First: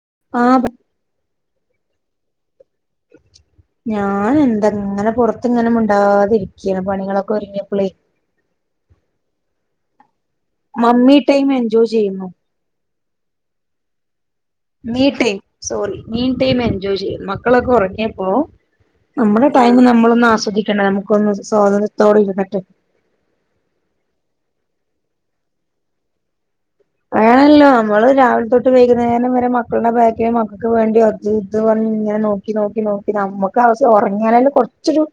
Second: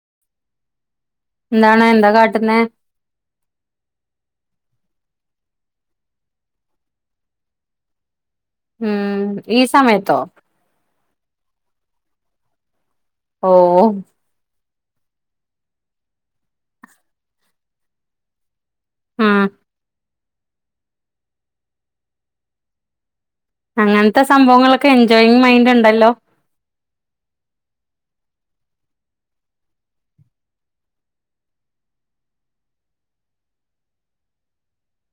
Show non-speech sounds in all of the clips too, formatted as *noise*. *unintelligible* എന്താണ എന്ത കാട്ടുന്നെ. *inaudible* ഞാൻ എന്ത ങ്ങനെ പൊറത്ത് ഇങ്ങനെ മുണ്ടാതിരിക്കയാണ് പണികളൊക്കെ ഒരുങ്ങിയപ്പളേ. ഉം ഈ സമയത്തോ? മമ്മി ടൈം എൻജോയ് ചെയ്യുന്നു. Oh me time sorry mean time enjoy ചെയ്യും. മക്കളൊക്കെ ഉറങ്ങിയപ്പോ ഉം നമ്മുടെ ടൈം നമ്മളൊന്ന് ആസ്വദിക്കണ്ടെ നമുക്കൊന്ന് സ്വാതന്ത്ര്യത്തോടെ ഇരുന്നട്ട്. അങ്ങനത്തെ സംഭവങ്ങളൊക്കെ എൻജോയിങ് മൈൻഡ് ഇണ്ടല്ലോ. വേണല്ലോ നമ്മള് രാവിലെ തൊട്ട് വൈകുന്നേരം വരെ മക്കളുടെ ബാക്കിൽ മക്കൾക്ക് വേണ്ടി അത് ഇത്പറ ഇങ്ങനെ നോക്കി നോക്കി നോക്കി നമുക്ക് ആശ്യം ഉറങ്ങ്യലല്ലേ കൊറച്ചൊരു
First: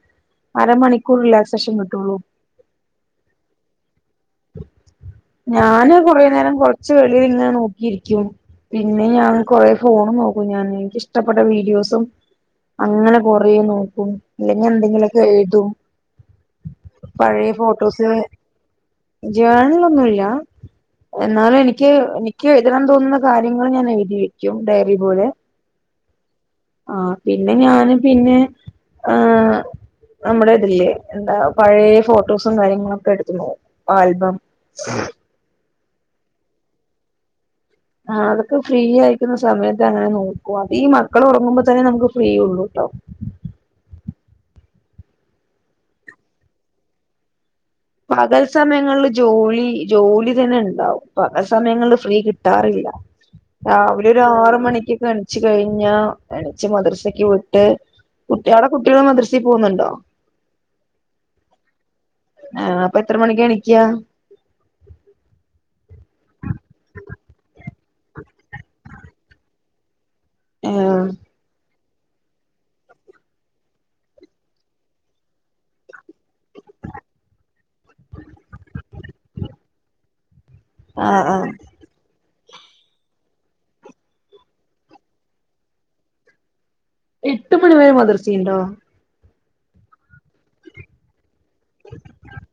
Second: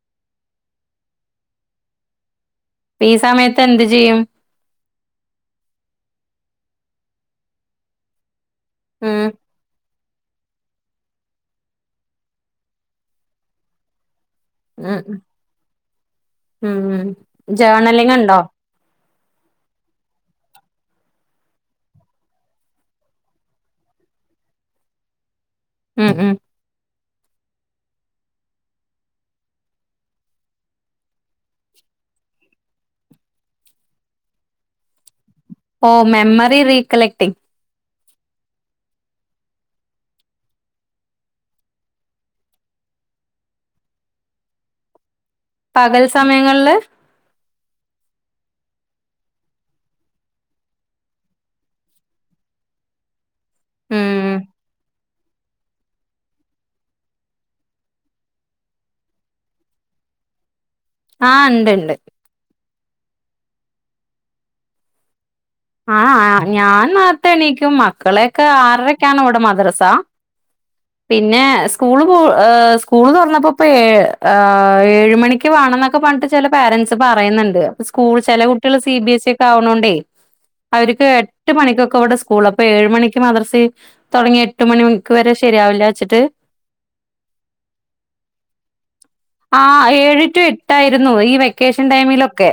അരമണിക്കൂർ റിലാക്സേഷൻ കിട്ടുള്ളൂ. അപ്പ ഈ സമയത്ത് എന്ത് ചെയ്യും? ഞാന് കുറേ നേരം കൊറച്ചു വെളില് ഇങ്ങനെ നോക്കിയിരിക്കും. പിന്നെ ഉം ഞാൻ കൊ ഫോൺ നോക്കും ഞാൻ എനിക്കിഷ്ടപ്പെട്ട വീഡിയോസും അങ്ങനെ കൊറേ നോക്കും. അല്ലെങ്കിൽ ഉം എന്തെങ്കിലുമൊക്കെ എഴുതും ഉം പഴയ ഫോട്ടോസ് ജേർണലിങ് ഉണ്ടോ ജേണലൊന്നുമില്ല എന്നാലും എനിക്ക് നിക്ക് എഴുതാൻ തോന്നുന്ന കാര്യങ്ങൾ ഞാൻ എഴുതി വെക്കും, ഡയറി പോലെ ഉം, ഉം ആ പിന്നെ ഞാന് പിന്നെ ആ നമ്മുടെ ഇതില്ലേ എന്താ പഴയ ഫോട്ടോസും കാര്യങ്ങളൊക്കെ എടുത്തു ആൽബം ഓ മെമ്മറി ഫ്രീ കളക്ടിങ്ങ് ആ അതൊക്കെ ഫ്രീ ആയിക്കുന്ന സമയത്ത് അങ്ങനെ നോക്കും, അത് ഈ മക്കൾ ഉറങ്ങുമ്പോ തന്നെ നമുക്ക് ഫ്രീ ഉള്ളൂ. ആ പകൽ സമയങ്ങളില് പകൽ സമയങ്ങളിൽ ജോലി, ജോലി തന്നെ ഉണ്ടാവും പകൽ സമയങ്ങളിൽ ഫ്രീ കിട്ടാറില്ല. രാവിലെ ഒരു ഉം ആറ് മണിക്കൊക്കെ എണച്ച് കഴിഞ്ഞാൽ എണച്ച് മദ്രസക്ക് വിട്ട് അവിടെ കുട്ടികള് മദ്രസെ പോകുന്നുണ്ടോ ആ, ഉണ്ട്ണ്ട്. ആ, അപ്പൊ എത്ര മണിക്ക് എണിക്ക? ആ ഞാൻ നേരത്തെ എണീക്കും, മക്കളെയൊക്കെ ആറരക്ക് ആണ് അവിടെ മദ്രസ ആഹ് പിന്നെ സ്കൂൾ്, സ്കൂൾന്ന് തുറാന്നെപ്പോ, ഏഴ് മണിക്ക് വേണംന്നൊക്കെ പറഞ്ഞിട്ട് ചില പേ രന്റ്സ്. പറയുന്നുണ്ട്, സ്കൂൾ ചില കുട്ടികൾ സി ബി എസ് ഒക്കെ ആവണോണ്ടേ അവർക്ക് ആഹ് ആഹ് എട്ട് മണിക്കൊക്കെ സ്കൂൾ അപ്പൊ ഏഴ് മണിക്ക് മദ്രസ തുടങ്ങി, എട്ട് മണിക്ക് വരെ ശരിയാവില്ല വെച്ചിട്ട്. എട്ട് മണി വരെ മദ്രസയുണ്ടോ ആ ഏഴ് ടു എട്ട് ആയിരുന്നു, ഈ വ്യ വെക്കേഷൻ ടൈമിലൊക്കെ,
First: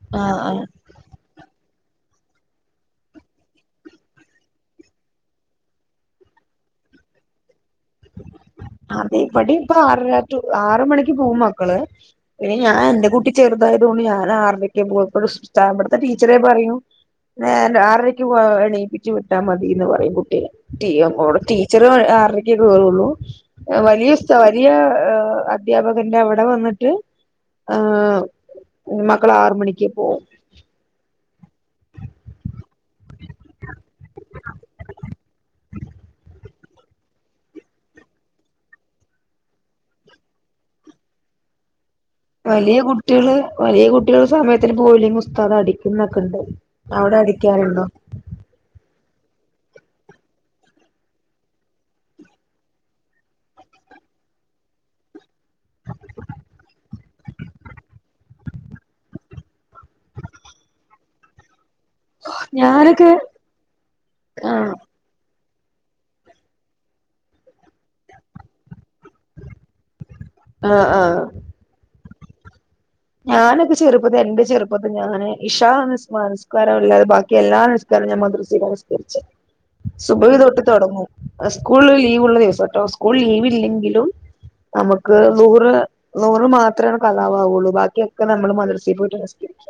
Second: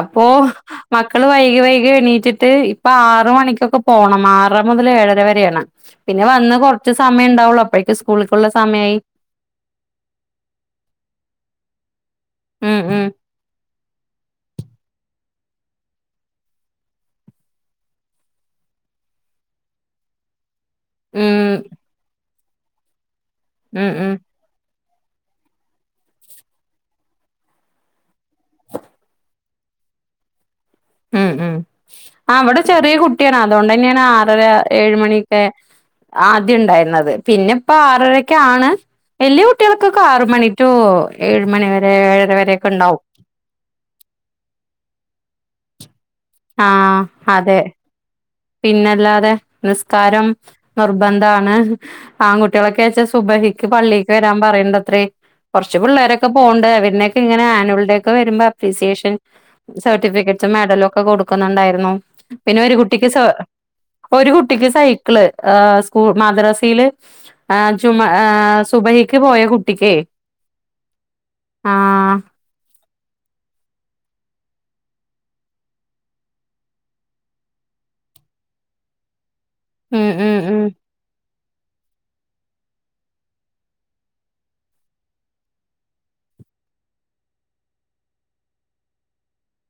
അപ്പോ ആഹ് ആഹ് മക്കള് വൈകി വൈകി എണി ഇപ്പ ആറ് മണിക്കൊക്കെ പോണം, ഇപ്പൊ ആറര മുതൽ ഏഴര വരെയാണ് പിന്നെ വന്ന് കുറച്ചു സമയ- ഉണ്ടാവുള്ളൂ സ്കൂളിക്കുള്ള സമയായി അതെ ഇപ്പടി ഇപ്പൊ ആറര ആറ് മണിക്ക് പോകും മക്കള്. പിന്നെ ഞാൻ ഉം ഉം എന്റെ കൂട്ടി ചെറുതായത് കൊണ്ട് ഞാൻ ആറരക്കെ പോത്തോളു ടീച്ചറ് പറയും. ആറരക്ക് എണീപ്പിച്ചു വിട്ടാ മതിന്ന് പറയും ഓടെ ഉം ടീച്ചർ ആറരക്കെ കയറുള്ളൂ ഉം വലിയ ഉം വലിയ അധ്യാപകന്റെ അവിടെ വന്നിട്ട് ആ, മക്കള് ആറ് മണിക്ക് പോവും. ഉം, ഉം ആ അവിടെ ചെറിയ കുട്ടിയാണ് അതുകൊണ്ട് തന്നെയാണ്ആറര ഏഴ് മണിയൊക്കെ ആ, ആദ്യം ഉണ്ടായിരുന്നത് പിന്നെ ഇപ്പ ആറരക്കെ ആണ്. വലിയ കുട്ടികൾക്കൊക്കെ ആറ് മണി ടു ഏഴ് മണിവരെ വലിയ കുട്ടികള്, വലിയ കുട്ടികള് സമയത്തിന് പോയില്ലങ്കി ഉസ്താദ് അടിക്കു ആ, അതെ പിന്നല്ലാതെ നിസ്കാരം നിർബദ്ധാണ്. ആൺകുട്ടികളൊക്കെ വച്ചാ സുബഹിക്ക് പള്ളിക്ക് വരണം പറയണ്ടത്രേ, കുറച്ച് പിള്ളരൊക്കെ പോണണ്ട് അവനെയക്കെ ഇങ്ങനെ ആനുവൽഡേ ഒക്കെ വരുമ്പോ അപ്രിസിയേഷൻ, സർട്ടിഫിക്കറ്റ്സും മെഡലും ഒക്കെ കൊടുക്കുന്നുണ്ടായിരുന്നു. പിന്നെ ഒരു കുട്ടിക്ക് ഞാനൊക്കെ ഒരു കുട്ടിക്ക് ആഹ് സൈക്കിള് സ്കൂൾ മാദ്രസയില് സുബൈ പോയ കുട്ടക്ക് ആഹ് ആഹ് ആ ഞാനൊക്കെ ചെറുപ്പത്തി എന്റെ ചെറുപ്പത്തി ഞാന് ഇഷാ നിസ്കാരം ഇല്ലാതെ ബാക്കി എല്ലാ മദ്രസെ നിസ്കരിച്ചു ഉം സുബ്ഹി ഉം തൊട്ട് ഉം തുടങ്ങും സ്കൂൾ ലീവ് ഉള്ള ദിവസം കേട്ടോ സ്കൂൾ ലീവ് ഇല്ലെങ്കിലും നമുക്ക് ളുഹർ ളുഹർ മാത്രാണ് കളാആവുള്ളു വാക്കി ക്യൊക്കെ നമ്മള് മദർസീ പോയ്ട്ട് സ്കരിക്ക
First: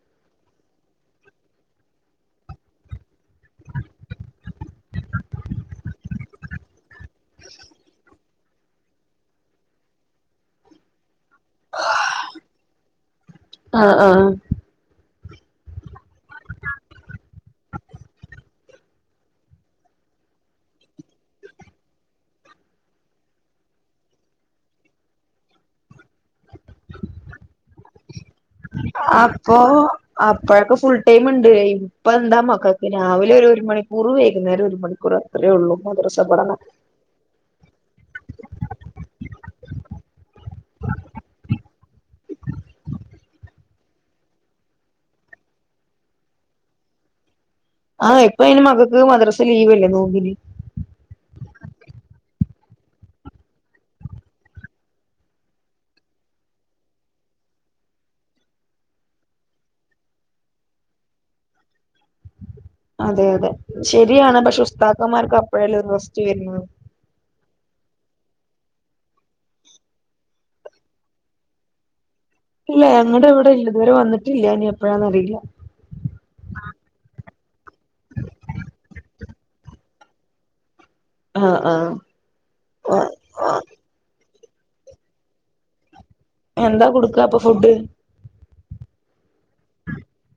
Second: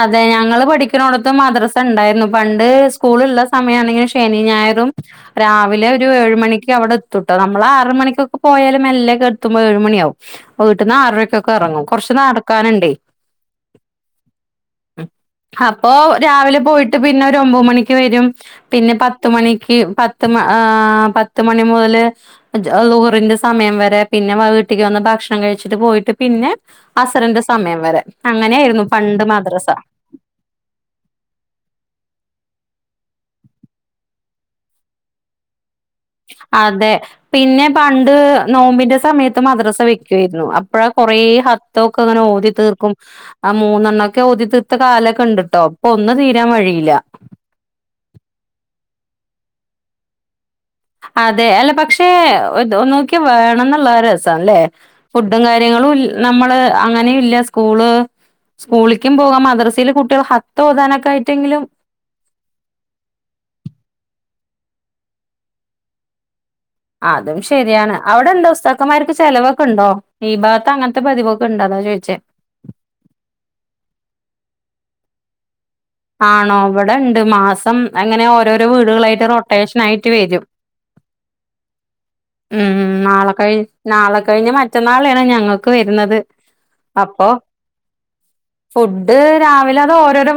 അതെ ഞങ്ങള് പഠിക്ക്ണോട്ത്ത് മദ്രസ ണ്ടാര്ന്നു പണ്ട് സ്കൂള്ള്ള സമയാണെങ്കി ശനി ഞായറും രാവിലെ ഒരു ഏഴു മണിക്ക് അവ്ടെത്തൂട്ടോ നമ്മൾ ആറ് മണിക്കൊക്കെ പോയാല് മെല്ലെക്കെ എത്തുമ്പൊ ഒരേഴ് മണിയാവും വീട്ട്ന്ന് ആറര കൊക്കെറങ്ങും കൊറ്ച്ച് നടക്കാന്ണ്ടേ ആഹ് ആഹ് *inaudible* അപ്പൊ രാവിലെ പോയ്ട്ട് പിന്നെ ഒരു ഒമ്പത് മണിക്ക് വരും പിന്നെ പത്ത് മണിക്ക് പത്ത് മ ആ പത്ത് മണി മുതൽ ളുഹ്റിന്റെ സമയം വരെ പിന്നെ വ വീട്ട്ക്ക് വന്ന് ഭക്ഷണം കഴ് ച്ച്ട്ട് പോയ്ട്ട് പിന്നെ അസറിന്റെ സമയം വരെ അങ്ങനെര്ന്നു അപ്പൊ അപ്പഴൊക്കെ ഫുൾ ടൈമ്ണ്ട് ഇപ് പ്പെന്താ മക്കക്ക് രാവിലൊര് ഒര് മണിക്കൂറ് വൈകുന്നേരം ഒരു മണിക്കൂറ് അത്രേ ഒള്ളൂ. അതെ പിന്നെ പണ്ട് നോമ്പിന്റെ സമയത്ത് മദ്രസ വെക്ക് ക്കും അപ്പഴാ കൊറെ ഹ ത്തൊക്കെ ങ്ങന ഓതിത്തീർക്കും അ മൂന്നെണ്ണൊക്കെ ഓതിത്തീർത്ത കാലൊക്കെ ണ്ട് ട്ടോ ഇപ്പൊന്ന് തീരാ വഴി ഇല്ല ആ ഇപ്പയ്ന് മക്കക്ക് മദ്രസ ലീവല്ലേ നോമ്പിന് അതെ അല്ല പക്ഷേ ഒന്നൂക്കി വേണംന്ന്ള്ള അരസണ്ല്ലേ ഫുഡും കാര്യങ്ങളും നമ്മള് അങ്ങനെയില്ല സ്കൂള് സ്കൂളിക്കും പോവാ മദ്രസീല് കുട്ട്യോള് ഹത്തോതാനൊക്കായ്റ്റെങ്കിലും അതെ അതെ ശരിയാണ് പക്ഷെ ഉസ്താക്കന്മാർക്ക് അപ്പഴല്ലെ ഒര് റസ്റ്റ് വര്ന്നത് അതും ശരിയാണ് അവിടെന്താ ഉസ്താക്കന്മാർക്ക് ചെലവൊക്കെണ്ടോ ഈ ഭാഗത്ത് അങ്ങന് ത്തെ പതിവൊക്കെ ണ്ട് താ ചോയ്ച്ചേ ഇല്ല ഞങ്ങടെ വടെ ഇല്ല ഇതുവരെ വന്നിട്ടില്ല ഇനി എപ്പഴാന്നറിയില്ല ആണോ ഇവടെണ്ട് മാസം അങ്ങനെ ഓരോരോ വീടുകളായ്ട്ട് റൊട്ടേഷനായ്ട്ട് വരും അ ആ മ് നാളെ കയ്ഞ്ഞാ നാളെ കൈഞ്ഞാ മറ്റന്നാളേണ് ഞങ്ങക്ക് വര്ന്നത് എന്താ കൊടുക്കാ അപ്പൊ ഫുഡ് ഫുഡ് രാവിലെ അത് ഓരോരോ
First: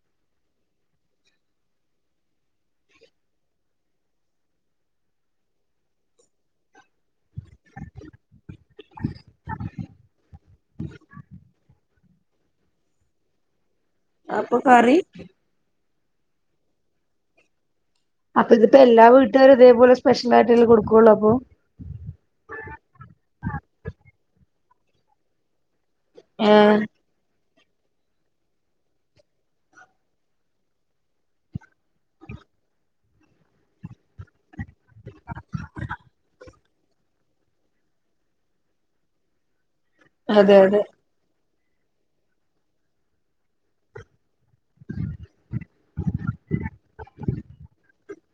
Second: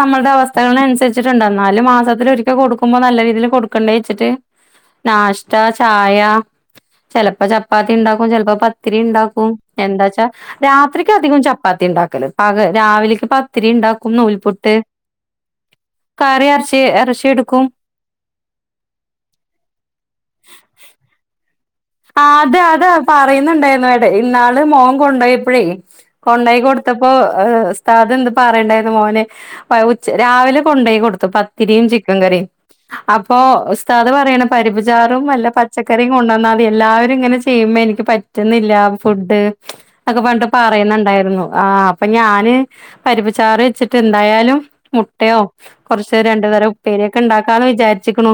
നമ്മടെ അവസ്ഥകളൻസര്ച്ച്ട്ടുണ്ട് എന്നാലും മാസത്തിലൊര്ക്കെ കൊട്ക്ക്മ്പൊ നല്ല രീതീല് കൊട്ക്കണ്ടേച്ച്ട്ട് നാഷ്ട ചായ ചെല്പ ചപ്പാത്തി ണ്ടാക്കും ചെല്പ് പത്തിരി ണ്ടാക്കും എന്താച്ചാ രാത്രിക്കധികും ചപ്പാത്തിണ്ടാക്ക് രാവിലേക്ക് പത്തിരി ണ്ടാക്ക് അപ്പൊ കറി കറി എറച്ചി എറച്ചിയെടുക്കും അപ്പൊ ഇതിപ്പൊ എല്ലാ വീട്ടാരും തേപോലെ സ്പെഷ്യലായ്ട്ടല്ലെ കൊടുക്കൊള്ളപ്പൊ അ അത അത് പറയ്ന്ന്ണ്ടാന്നു ഇന്നാള് മോൻ കൊണ്ടോയപ്പഴേ കൊണ്ടോയ് ആഹ് കൊട്ത്തപ്പോ സ്താദ് ന്ത് പറേണ്ടായ്ന്നു മോനെ പ ഉചേ രാവിലെ കൊണ്ടോയ് കൊട്ത്തു പത്തിരിയും ചിക്കൻ കറിയും അപ്പൊ ഉസ്താദ് പറയ്ണ പരിപ്പ്ചാറും വല്ല പച്ചക്കറിം കൊണ്ടന്ന എല്ലാവരും ഇങ്ങനെ ചെയ്യുമ്പൊ നിക്ക് പറ്റുന്നില്ല ഫുഡ് ന്നൊക്കെ പറ്ഞ്ഞ്ട്ട് അതെ അതെ പറയ്ന്ന്ണ്ടാര്ന്നു ആ അപ്പൊ ഞാന് പരിപ്പ്ച്ചാറ് വെച്ച്ട്ട് എന്തായാലും മുട്ടയോ കുറച്ച് രണ്ട ഉപ്പേരിയൊക്കെ ണ്ടാക്കാന്ന് വിചാരിച്ച്ക്ണു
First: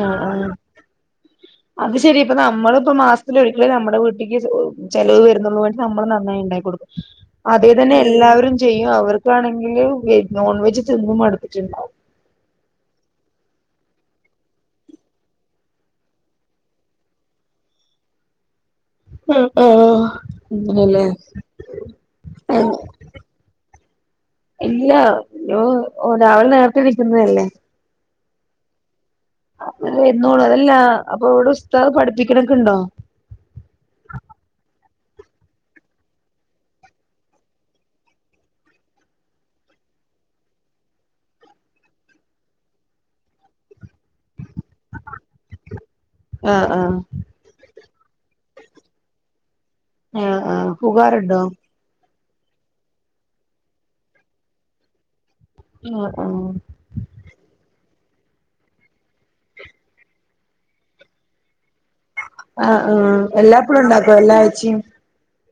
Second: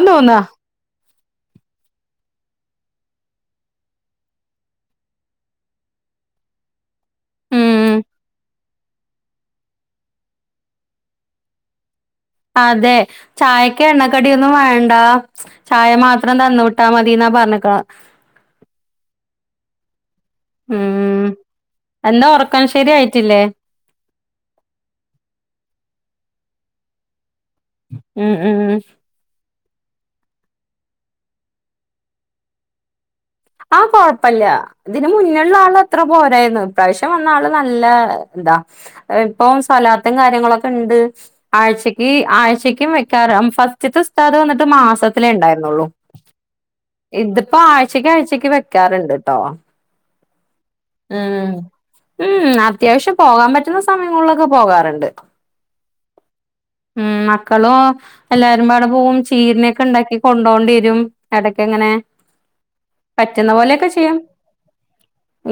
ആ അത് ശരി പ്പൊ നമ്മളിപ്പൊ മാസത്തിലൊരിക്കല് നമ്മടെ വീട്ടിക്ക് ചെലവ് വരുന്നുള്ളൂ പക്ഷേ വേണ്ടി നമ്മള് നന്നായി ഉണ്ടാകൊട്ക്കും അതേ ഉം തന്നെ എല്ലാവരും ചെയ്യും അവർക്കാണെങ്കില് നോൺ വെജ് തിന്ന് മട്ത്തിട്ട്ണ്ടാവും അതെ ചായക്ക് എണ്ണക്കടൊന്നും വേണ്ട ചായ മാത്രം തന്നു വിട്ടാ മതി ന്ന പറഞ്ഞിക്ക്ണ് *inaudible* അ ആ ങ്ങനെല്ലേ ഉം എന്താ ഉറക്കം ശരിയായിട്ടില്ലേ ഇല്ലഓ രാവിലെ നേരത്തെ ഇണിക്കുന്നതല്ലേ ഉം ഉം ഉ അതല്ലേ എന്നോള്ളു അതല്ല അപ്പൊ ഇവിടെ ഉസ്താദ് പഠിപ്പിക്കണൊക്കെ ഇണ്ടോ ആഹ കൊഴപ്പില്ല ഇതിന് മുന്നുള്ള ആള് അത്ര പോരായിരുന്നു ഇപ്രാവശ്യം വന്ന ആള് നല്ല ഇപ്പം സലാത്തും കാര്യങ്ങളൊക്കെ ഉണ്ട് ആഴ്ചക്ക് ആഴ്ചക്കും വെക്കാറ ഫസ്റ്റതെ ഉസ്താദ് വന്നിട്ട് മാസത്തില ഉണ്ടായിരുന്നുള്ളു ആഹ് ആഹ് ഇതിപ്പോ ആഴ്ചക്ക ആഴ് ചച്ചക്ക് വെക്കാറുണ്ട് കേട്ടോ ആ ആ പുകാറുണ്ടോ ഉം അത്യാവശ്യം പോകാൻ പറ്റുന്ന സമയങ്ങളിലൊക്കെ പോകാറുണ്ട് ആഹ് ആഹ് ഉം മക്കളും എല്ലാരും പാവിടെ പോകവും ചീരനൊക്കെ ഉണ്ടാക്കി കൊണ്ടോണ്ട വരും ഇടക്ക എങ്ങനെ ആ എല്ലാപ്പഴും ഉണ്ടാക്കോ എല്ലാ ആഴ്ച്ചയും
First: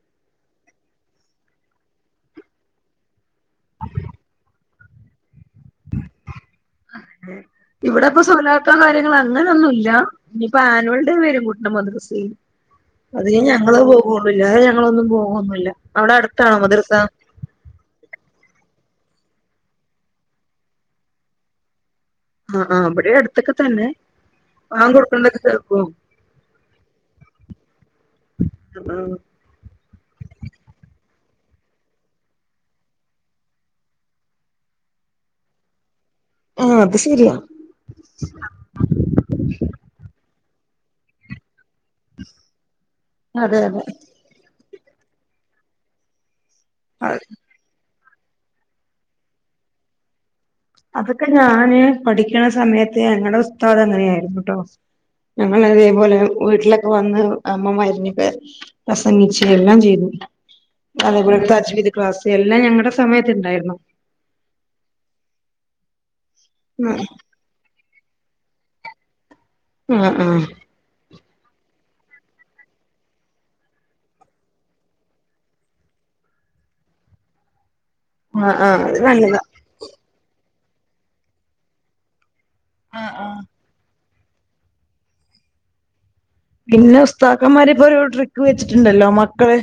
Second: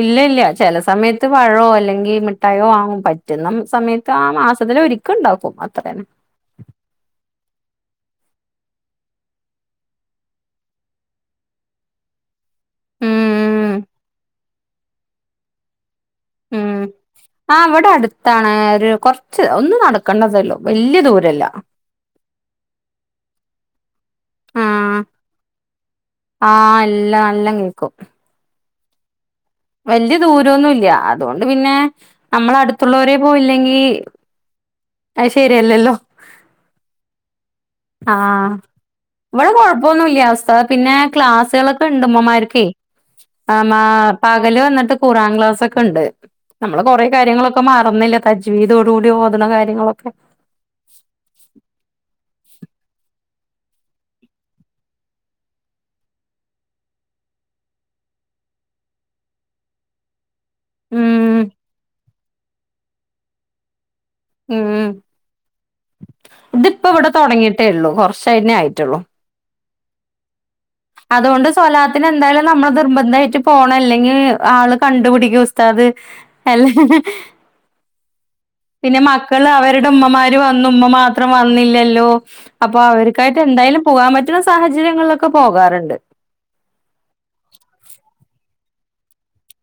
ഇല്ല ഇല്ല ചില സമയത്ത് പഴമോ അല്ലെങ്കിൽ മിഠായോ ആങ്ങും പറ്റുന്ന സമയത്ത് ആ മാ ഒരിക്ക ഉണ്ടാക്കും അത്രേന ഇവിടെ ഇപ്പ സോലാർത്തം കാര്യങ്ങളൾ അങ്ങനെയൊന്നും ഇല്ല ഇനിയിപ്പ ആനുവൽഡേ വരും കൂട്ട മദ്രസയിൽ അതി ഉം ഞങ്ങള് പോകുള്ല്ലാ അ ഞങ്ങളൊന്നും പോകൊന്നുല്ല അവിടെ അടുത്താണോ ഉം മദ്രസ ആ അവിടെ അടുത്താണ് ഒരു കൊറച്ച് ഒന്ന്നടക്കണ്ടതല്ലോ വല്യ ദൂരല്ല ആഹ് ആ് അവിടെ അടുത്തൊക്കെ തന്നെ ആ വാങ്ങോടുക്കുന്നതൊക്കെ കേക്കൊ ആ എല്ലാം നല്ലം ആ വലിയ ദൂരംൊന്നും ഇല്ല അതുകൊണ്ട് പിന്നെ നമ്മള അടുത്തുള്ളവരെ പോയില്ലെങ്കി അ ശെരിയല്ലല്ലോ ആഹ അത് ശരിയാ ആഹ ഇവിടെ കൊഴപ്പൊന്നുല്ല്യ ഉസ്ഥ പിന്നെ ക്ലാസ്സുകളൊക്കെ ണ്ട് ഉമ്മമാർക്ക് ആ അതെ മാ അതെ പകല് വന്നിട്ട് കുറാം ക്ലാസൊക്കെ ണ്ട് നമ്മള് കൊറെേ കാര്യങ്ങളൊക്കെ മറന്നില്ല തജ്വീതോടുകൂടി ഓദണ കാര്യങ്ങളൊക്കെ അതൊക്കെ ഞാന് പഠിക്കണ സമയത്ത് ഞങ്ങളുടെ ഉസ്താത അങ്ങനെയായിരുന്നു ട്ടോ ഞങ്ങ ഇതേപോലെ വീട്ടിലൊക്കെ വന്ന് അമ്മമാരി *unintelligible* പ്രസംഗിച്ച എല്ലാം ചെയ്തു അതേപോലെ ഉം തജ്വിിദ് ക്ലാസ് എല്ലാം ഞങ്ങളടെ സമയത്ത് ഇണ്ടായിരുന്നു ഉം ഇതിപ്പോ ഇവിടെ തുടങ്ങിട്ടേ ഉള്ളൂ കുറച്ച് സൈന ആയിട്ടുള്ളൂ ആഹ ആഹ അതുകൊണ്ട് സോലാത്തിന് എന്തായാലും നമ്മള് നിർബന്ധമായിട്ട് പോണം അല്ലെങ്കിൽ ആള് കണ്ടുപിടികുസ്താദ് അല്ലെ *unintelligible* ആഹ് അത് പിന്നെ നല്ലതാ മക്കള് അവരുടെ ഉമ്മമാരു മാത്രം വന്നില്ലല്ലോ അപ്പോ ആഹ് അവർക്കായിട്ട് ആഹ് എന്തായാലും പോകൻ പ പറ്റ്ണ സാഹചര്യങ്ങളിലൊക്കെ പോകാറുണ്ട് പിന്നെ ഉസ്താക്കന്മാരിപ്പോഒരു ട്രിക്ക് വെച്ചിട്ടുണ്ടല്ലോ മക്കള്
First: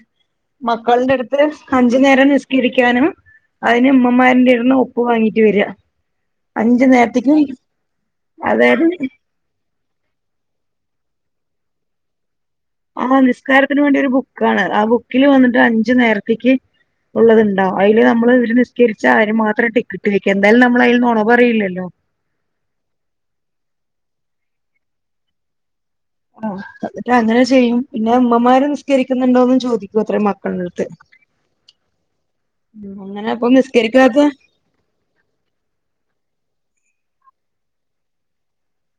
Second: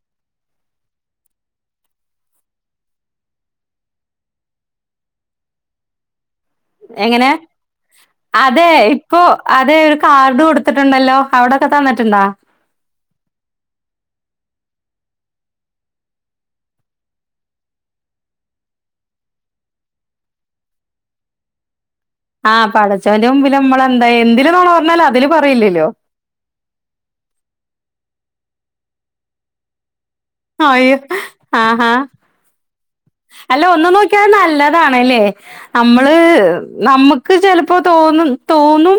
മക്കളുടെ അടുത്ത് അഞ്ചു നേരം നിസ്കീരിക്കാനും അതിന് ഉമ്മമാരുന്റെ ടുന്ന് ഒപ്പ് വാങ്ങീട്ട് വര്യാ എങ്ങനെ അതെ അതായത് ഇപ്പോഅതെ ഒരു കാർഡ് കൊടുത്തിട്ട് ണ്ടല്ലോ അവിടൊക്കെ തന്നിട്ടുണ്ടോ ആ നിസ്കാരത്തിന് വേണ്ടി ഒരു ബുക്കാണ് ആ ബുക്കില് വന്നിട്ട് അഞ്ചു നേരത്തേക്ക് ഉള്ളത്ണ്ടാ അതില് നമ്മള് ഇര് നിസ്കരിച്ച ആര് മാത്രം ടിക്കറ്റ് വെക്ക എന്തായാലും നമ്മൾ അതിൽനുണ പററിയില്ലല്ലോ ആഹ് പടച്ചവന്റെ മുമ്പില് നമ്മളെന്താ എന്തൽ നൊണ പറഞ്ഞാലും അതില് പറയില്ലല്ലോ ആ അട്ട് അങ്ങനെ ചെയ്യും പിന്നെ ഉമ്മമാര് നിസ്കരിക്കുന്നുണ്ടോന്ന് ചോദിക്കും അത്രേ മക്കളടുത്ത് അയ്യോ ആഹാ അല്ല ഒന്ന്ു നോക്കിയാ നല്ലതാണല്ലേ നമ്മള് നമുക്ക് ചിലപ്പോ തോന്നും തോന്നും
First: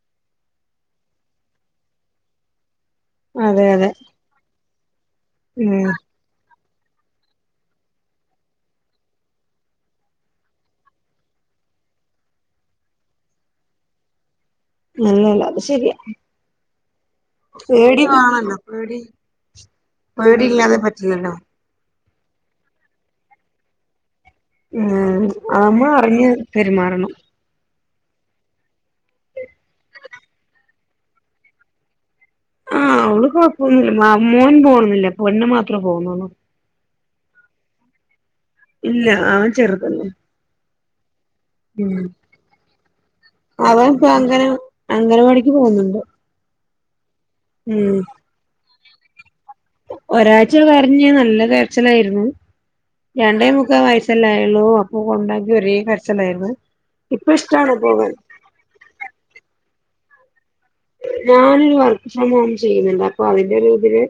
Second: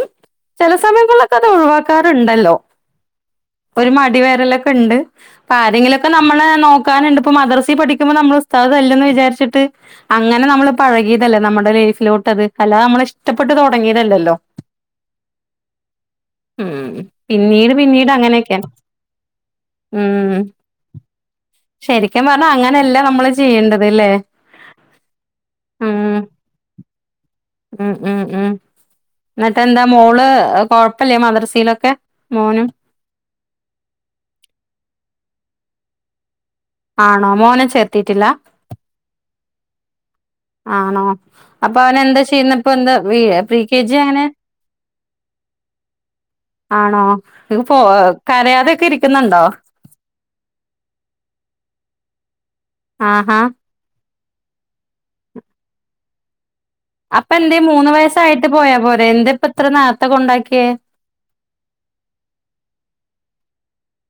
ചില സമയങ്ങളൊക്കെ അത് ഒഴിവാക്കാറുണ്ടല്ലോ അതെ അതെ ഒരു മടിവേരലൊക്കെ ഉണ്ട് അപ്പ ഉം ആരെങ്കിലുമൊക്കെ നമ്മള് നോക്ക അങ്ങനെണ്ട് മദർസി പഠിക്ക്പോ നമ്മൾ ഉസ്താ ന്ന് വിചാരിച്ചിട്ട് അങ്ങനെ നമ്മള് പഴകിയതല്ലേ നമ്മുടെ ലൈഫിലോട്ട് അത് അല്ലാത നമ്മള ഇഷ്ട്ട പെട്ട് തൊ തുടങ്ങിയതല്ലല്ലോ അല്ലല്ല അത് ശെരിയാ ഉം പിന്നീട് പിന്നീട് അങ്ങനെയൊക്കെയ പേടി ഉം പേടിയില്ലാതെ പറ്റില്ലല്ലോ ശരിക്കും പറഞ്ഞാ അങ്ങനെയല്ല നമ്മള് ചെയ്യേണ്ടത്ല്ലേ ആ അമ്മ അറിഞ്ഞ് പെരുമാറണം ഉം ഉം ഉം എന്നട്ട എന്താ മോള് കൊഴപ്പില്ലേ മദ്രസയിലൊക്കെ മോനും ആഹ് അവള് കൊഴപ്പന്നില്ല മോൻ പോണുന്നില്ല പൊന്നു മാത്രം പോന്നള്ളൂ ആണോ മോനെ ചേർത്തിട്ടില്ല. ഇല്ല അവൻ ചെർതല്ലേ. ആണോ അപ്പൊ അവന എന്താ ചെയ്യുന്നപ്പ എന്താ പ്രീ കെ ജി അങ്ങനെ അംഗൻവാടിക്ക് പോകുന്നുണ്ട്. ആണോ ഇത് പോ ഉം കരയാതൊക്കെ ഇരിക്കുന്നുണ്ടോ? ഒരാഴ്ച കരഞ്നല്ല കരച്ചിലായിരുന്നു. ആഹാ രണ്ടേ മുക്കാ വയ *unintelligible* അപ്പൊ കൊണ്ടാക്കി ഒരേ കരച്ചിലായിരുന്നു. ഇപ്പൊ അപ്പന്തെ ഇഷ്ടാണ് മൂന്ന് പോകാൻ വയസ്സായിട്ട് പോയാ പോരെ എന്തെ ഇപ്പ ഇത്ര നേർത്ത കൊണ്ടാക്കി. ഞാനൊരു വർക്ക് ഫ്രം ഹോം ചെയ്യുന്നുണ്ട് അപ്പൊ അതിന്റെ ഒരു ഇതില്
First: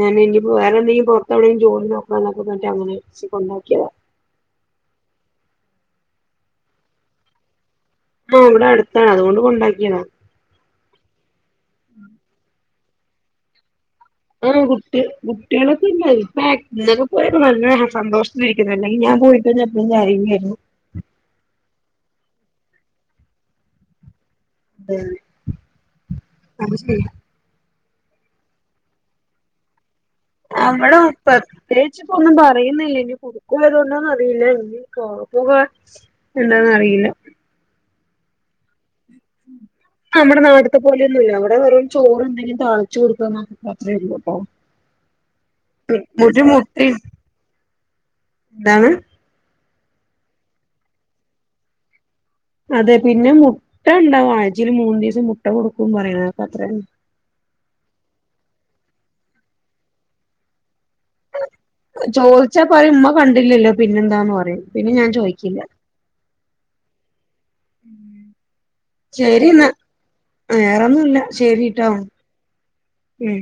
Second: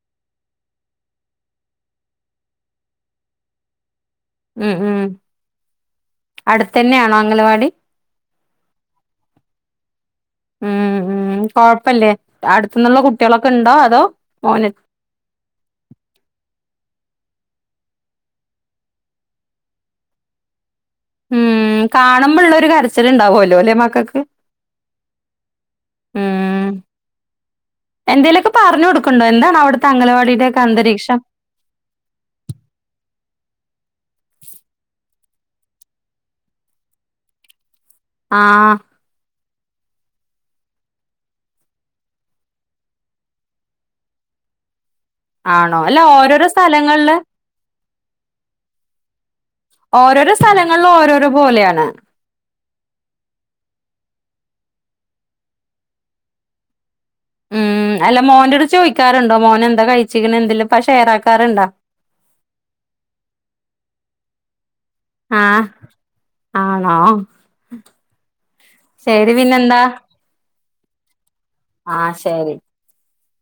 ഞാന ഇനിപ്പോ വേറെന്തെങ്കിലും പുറത്തെ എവിണെങ്കും ജോലി നോക്കണം. എന്നൊക്കെ അങ്ങനെ കൊണ്ടാക്കിയ ഉ ഉം അടുത്തന്നെയാണോ അംഗലവാടി ആഹ ഇവിടെ അടുത്താണ്. അതുകൊണ്ട് കൊണ്ടാക്കിയതാ ന്നുള്ള കുട്ടികളൊക്കെ ഉണ്ടോ. അതോ? ഉം മോന് കുട്ടി കുട്ടികളൊക്കെ ഇണ്ട് *unintelligible* പോ നല്ല സന്തോഷ ഇരിക്കുന്നല്ലെങ്കിൽ ഞാൻ പോയികഴിഞ്ഞാൽ അപ്പൊ കരയുല്ലേ ഉം കാണുമ്പോള്ള ഒരു കരച്ചില് ഉണ്ടാവുംലലൊ മക്കക്ക്. അതെെ ന ശരി. എന്തേലൊക്കെ പറഞ്ഞു കൊടുക്കണ്ടോ എന്താണ് അവിട അവിടെ പ്രത്യേകിച് ഇപ്പോ ഒന്നും പറയുന്നില്ലേ *unintelligible* *unintelligible* എന്താന്ന് അറിയില്ല ആഹ ഉം നമ്മുടെ നാടുത്തെ പോലൊ ഒന്നുമല്ല. അവിടെ വെറും ചോറ് എന്തെങ്കിലും താളിച്ചു കൊടുക്ക ന അത്രേ ഉള്ളൂ. അപ്പൊ ആണോ? അല്ല മുരു ഓരോരോ മുക്തി *unintelligible* സ്ഥലങ്ങളില് എന്താണ് ഓരോരോ സ്ഥലങ്ങളും ഓരോരോ പോലെയാണ്. അതെ പിന്നെ മുട്ട ഉണ്ടാവും ആഴ്ചൽ മൂന്നു ദിവസം മുട്ട കൊടുക്കും പറയണക്ക അത്രന്നെ ഉം അല്ല മോന്റെോട് ചോദിക്കാറുണ്ടോ? മോൻ എന്താ കഴിച്ചികിന് എന്തല്ലോ? ചോദിച്ചാ പറ ഉമ്മ കണ്ടില്ലല്ലോ? പിന്നെന്താന്ന് പറയും പിന്നെ ഞാൻ ചോദിക്കില്ല. ആഹ് ആണോ? ശരി എന്നാ വേറെന്നുമല്ല ശരിട്ടോ. ആഹ് ശരി. ഉം